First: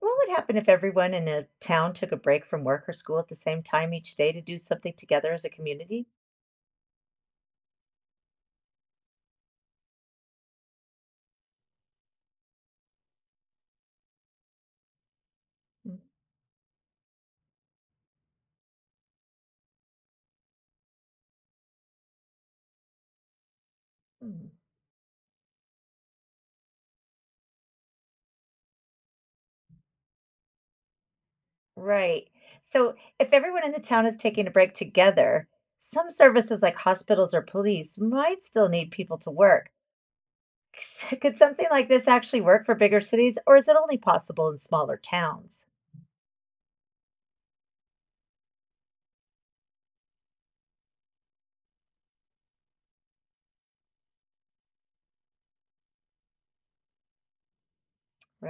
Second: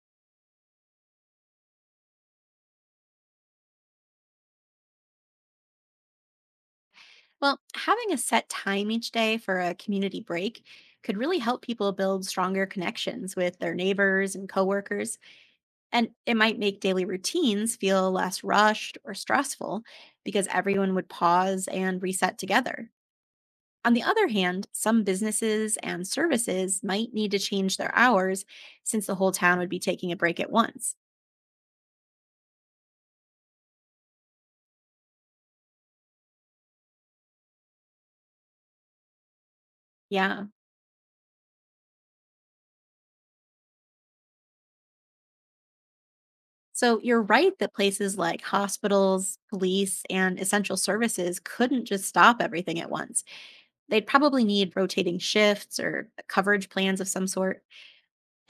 What would happen if everyone in a town took a break from work or school at the same time each day to do something together as a community? Well, having a set time each day for a community break could really help people build stronger connections with their neighbors and coworkers. And it might make daily routines feel less rushed or stressful because everyone would pause and reset together. On the other Mhm. hand, some businesses and services might need to change their hours since the whole town would be taking a break at once. Right. So, if everyone in the town is taking a break together, some services like hospitals or police might still need people to work. Yeah. Could something like this actually work for bigger cities, or is it only possible in smaller towns? So you're right that places like hospitals, police, and essential services couldn't just stop everything at once. They'd probably need rotating shifts or coverage plans of some sort.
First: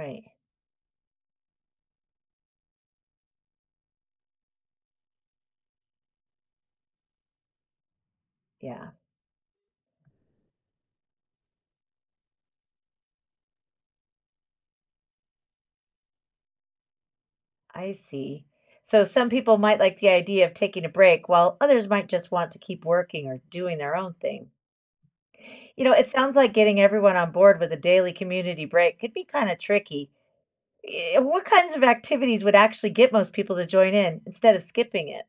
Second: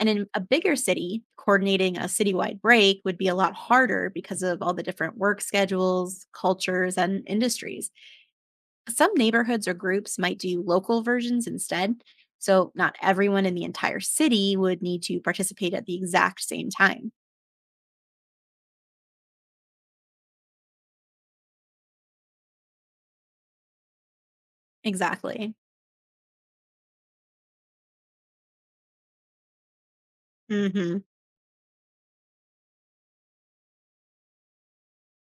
And in a bigger city, coordinating a citywide break would be a lot harder because of all the different work schedules, cultures, and industries. Yeah. Some neighborhoods or groups might do local versions instead. So, not everyone in the entire city would need to participate at the exact same time. I see. So some people might like the idea of taking a break, while others might just want to keep working or doing their own thing. Exactly. You know, it sounds like getting everyone on board with a daily community break could be kind of tricky. hmm What kinds of activities would actually get most people to join in instead of skipping it?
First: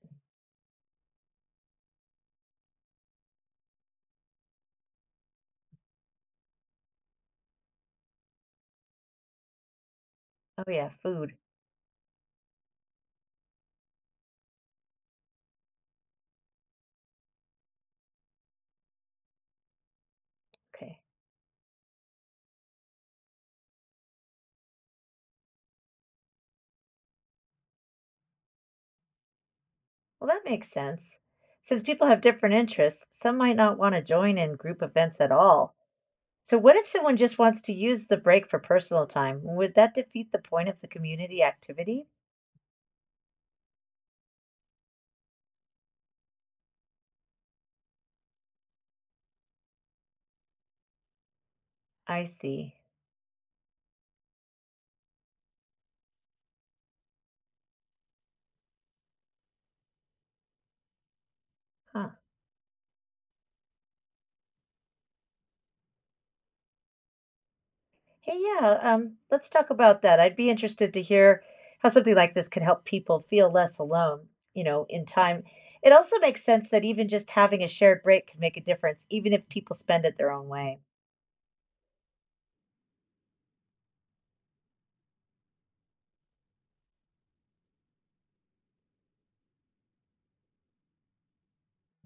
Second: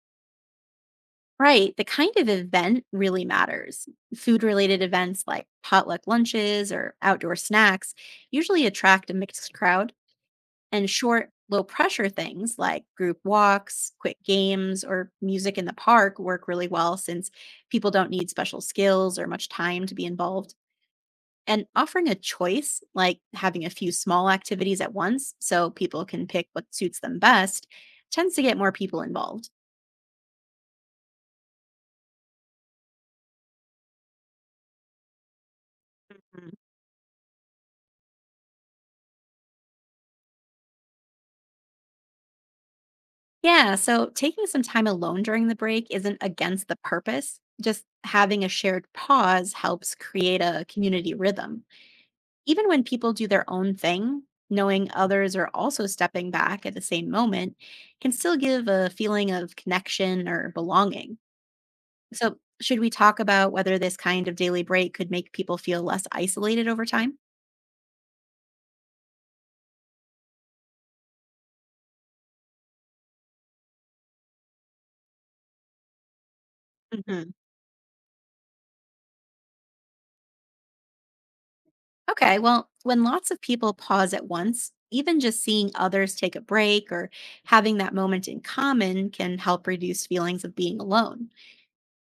Right. The kind of event really matters. Food related events like potluck lunches or outdoor snacks usually attract a mixed crowd, Oh, and yeah, short, food. low pressure things like group walks, quick games, or music in the park work really well since people don't need special skills or much time to be involved. Okay. And offering a choice, like having a few small activities at once so people can pick what suits them best, tends to get more people involved. Well, that makes sense. Since people have different interests, some might not want to join in group events at all. So, what if someone just wants to use the break for personal time? Would that defeat the point of the community activity? Yeah, so taking some time alone during the break isn't against the purpose. Just having a shared pause helps create a community rhythm. I Even see. when people do their own thing, knowing others are also stepping back at the same moment can still give a feeling of connection or belonging. Huh. So, should we talk about whether this kind of daily break could make people feel less isolated over time? Hey, yeah, let's talk about that. I'd be interested to hear how something like this could help people feel less alone, you know, in time. It also makes sense that even just Mhm. having a shared break can make a difference, even if people spend it their own way. Okay, well, when lots of people pause at once, even just seeing others take a break or having that moment in common can help reduce feelings of being alone.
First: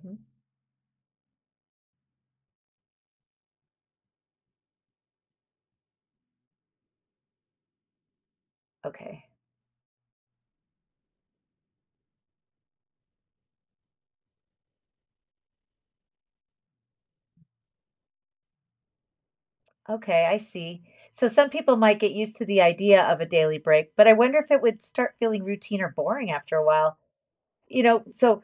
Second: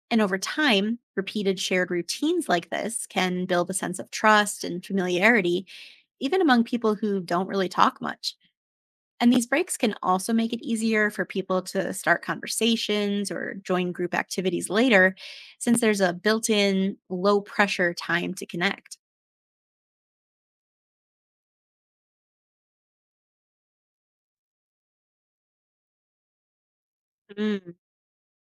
Mhm. And over time, repeated shared routines like this can build a sense of trust and familiarity, even among people who don't really talk much. Okay. And these breaks can also make it easier for people to start conversations or join group activities later, since there's a built in, low pressure time to connect. Okay, I see. So some people might get used to the idea of a daily break, but I wonder if it would start feeling routine or boring after a while. Mm. You know, so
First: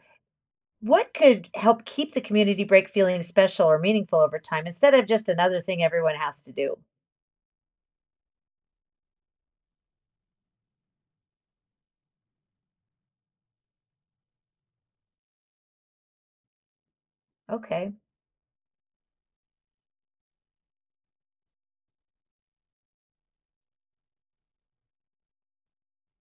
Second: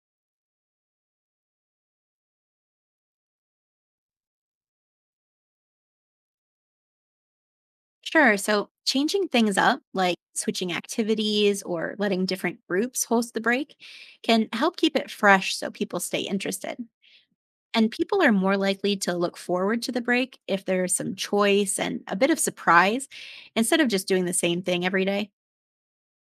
what could help keep the community break feeling special or meaningful over time instead of just another thing everyone has to do? Sure. So changing things up, like switching activities or letting different groups host the break, can help keep it fresh so people stay interested. And Okay, people are more likely to look forward to the break if there's some choice and a bit of surprise instead of just doing the same thing every day.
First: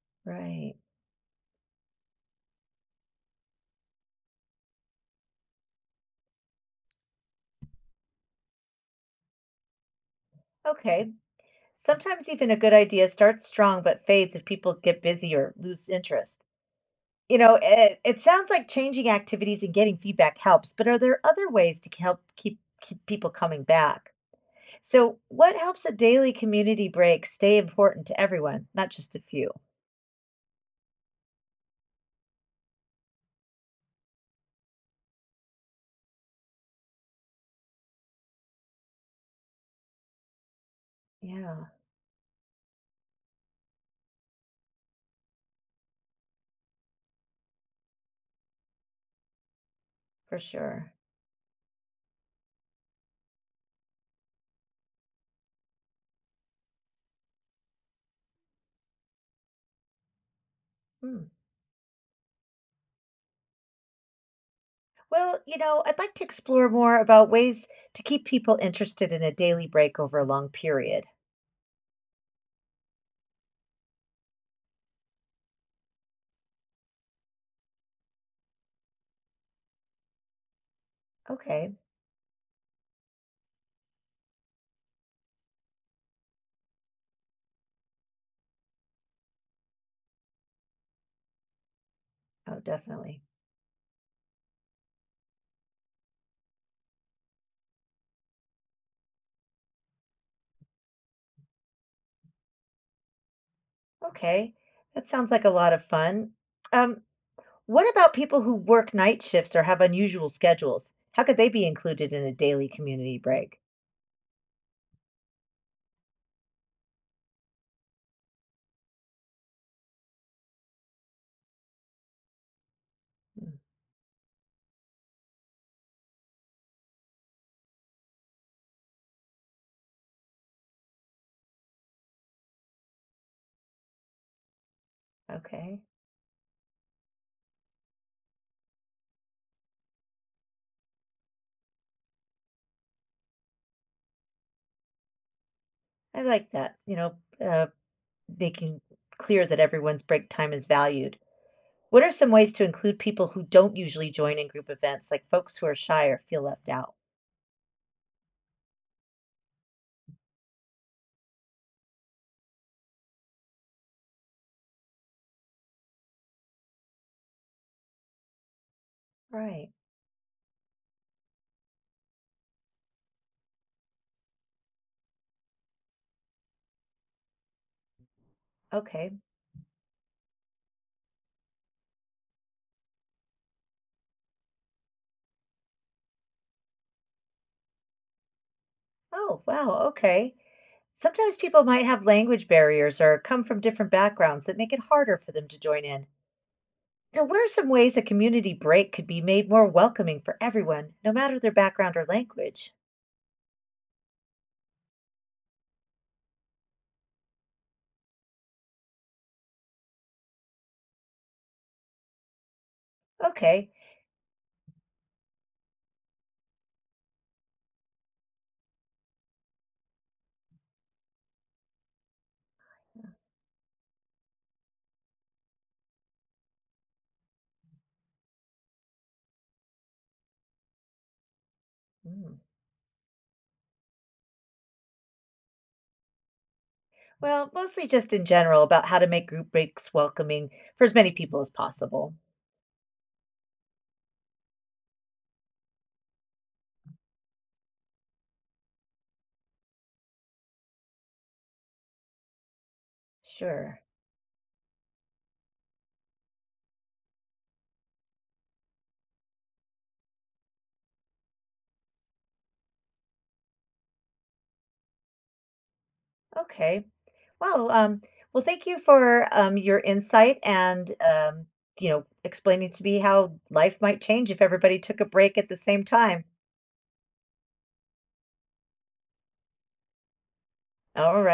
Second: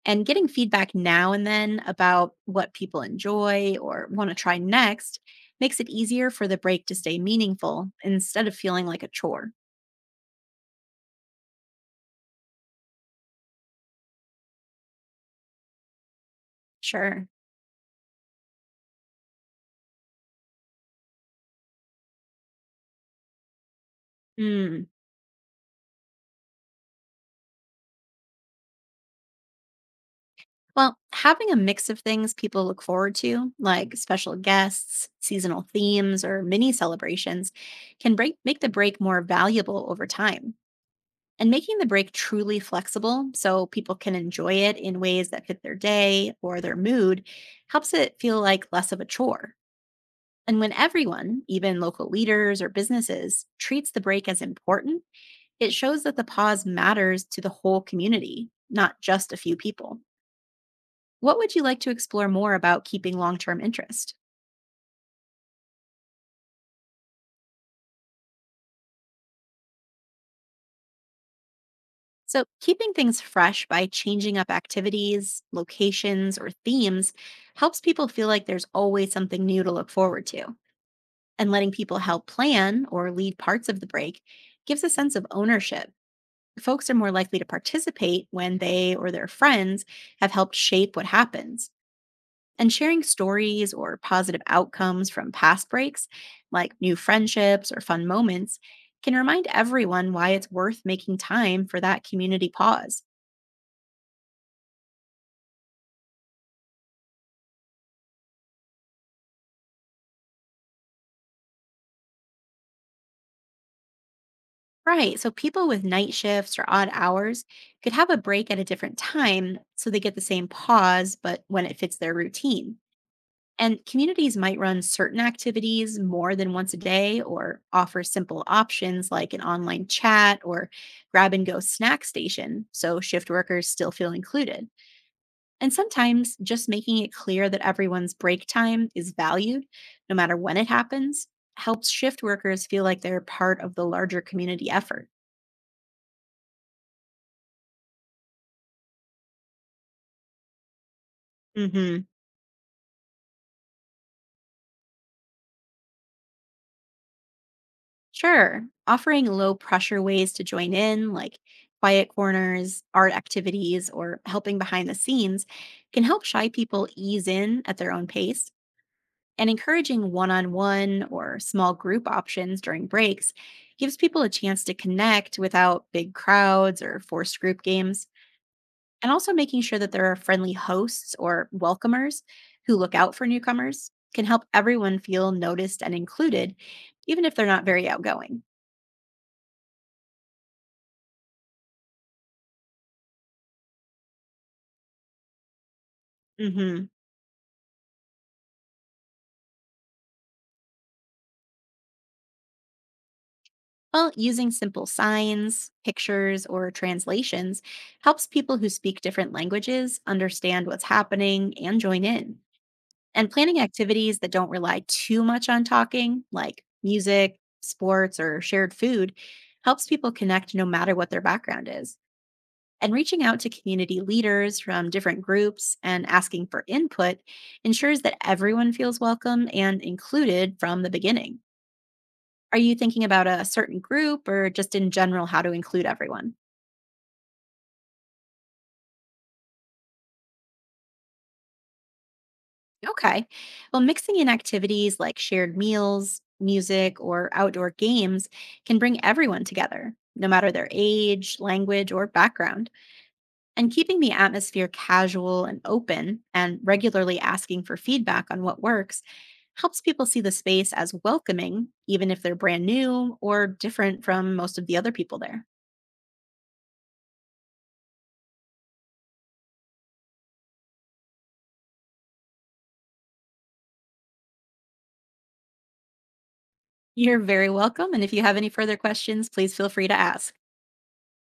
And getting right. feedback now and then about what people enjoy or want to try next makes it easier for the break to stay meaningful instead of feeling like a chore. Okay. Sometimes even a good idea starts strong but fades if people get busy or lose interest. Sure. You know, it sounds like changing activities and getting feedback helps, but are there other ways to help keep people coming back? Hmm. So, what helps a daily community break stay important to everyone, not just a few? Well, having a mix of things people look forward to, like special guests, seasonal themes, or mini celebrations, can make the break more valuable over time. And Yeah, making the break truly flexible so people can enjoy it in ways that fit their day or their mood helps it feel like less of a chore. for And when sure. everyone, even local leaders or businesses, treats the break as important, it shows that the pause matters to the whole community, not just a few people. Hmm. What would you like to explore more about keeping long term interest? Well, you know, I'd like to explore more about ways to keep people interested in a daily break over a long period. So, keeping things fresh by changing up activities, locations, or themes helps people feel like there's always something new to look forward to. And letting Okay. people help plan or lead parts of the break gives a sense of ownership. Folks are more likely to participate when they or their friends have helped shape what happens. Oh, And sharing definitely. stories or positive outcomes from past breaks, like new friendships or fun moments, can remind everyone why it's worth making time for that community pause. Okay. That sounds like a lot of fun. Um, what about people who work night shifts or have unusual schedules? How could they be included in a daily community break? Right, so people with night shifts or odd hours could have a break at a different time so they get the same pause, but when it fits their routine. Mm, And communities might run certain activities more than once a day or offer simple options like an online chat or grab and go snack station so shift workers still feel included. And okay. sometimes just making it clear that everyone's break time is valued, no matter when it happens, helps shift workers feel like they're part of the larger community effort. I like that. Uh, making clear that everyone's break time is valued. What Mhm. are some ways to include people who don't usually join in group events, like folks who are shy or feel left out? Sure. Offering low pressure ways to join in, like quiet corners, art activities, or helping behind the scenes, can help shy people ease in at their own pace. And Right. encouraging one on one or small group options during breaks gives people a chance to connect without big crowds or forced group games. And Okay. also making sure that there are friendly hosts or welcomers who look out for newcomers can help everyone feel noticed and included, even if they're not very outgoing. Oh, wow. Okay. Sometimes people might have language barriers or come from different backgrounds that make it harder for them to join in. hmm So, what are some ways a community break could be made more welcoming for everyone, no matter their background or language? Well, using simple signs, pictures, or translations helps people who speak different languages understand what's happening and join in. And planning Okay. activities that don't rely too much on talking, like music, sports, or shared food, helps people connect no matter what their background is. And reaching out to community leaders from different groups and asking for input ensures that everyone feels welcome and included from the beginning. Mm. Are you thinking about a certain group or just in general how to include everyone? Well, mostly just in general about how to make group breaks welcoming for as many people as possible. Okay. Well, mixing in activities like shared meals, music, or outdoor games can bring everyone together, no matter their age, language, or background. And Sure. keeping the atmosphere casual and open and regularly asking for feedback on what works helps people see the space as welcoming, even if they're brand new or different from most of the other people there. Okay. Wow, well, thank you for, your insight and, you know, explaining to me how life might change if everybody took a break at the same time. You're very welcome. And if you have any further questions, please feel free to ask. Alright.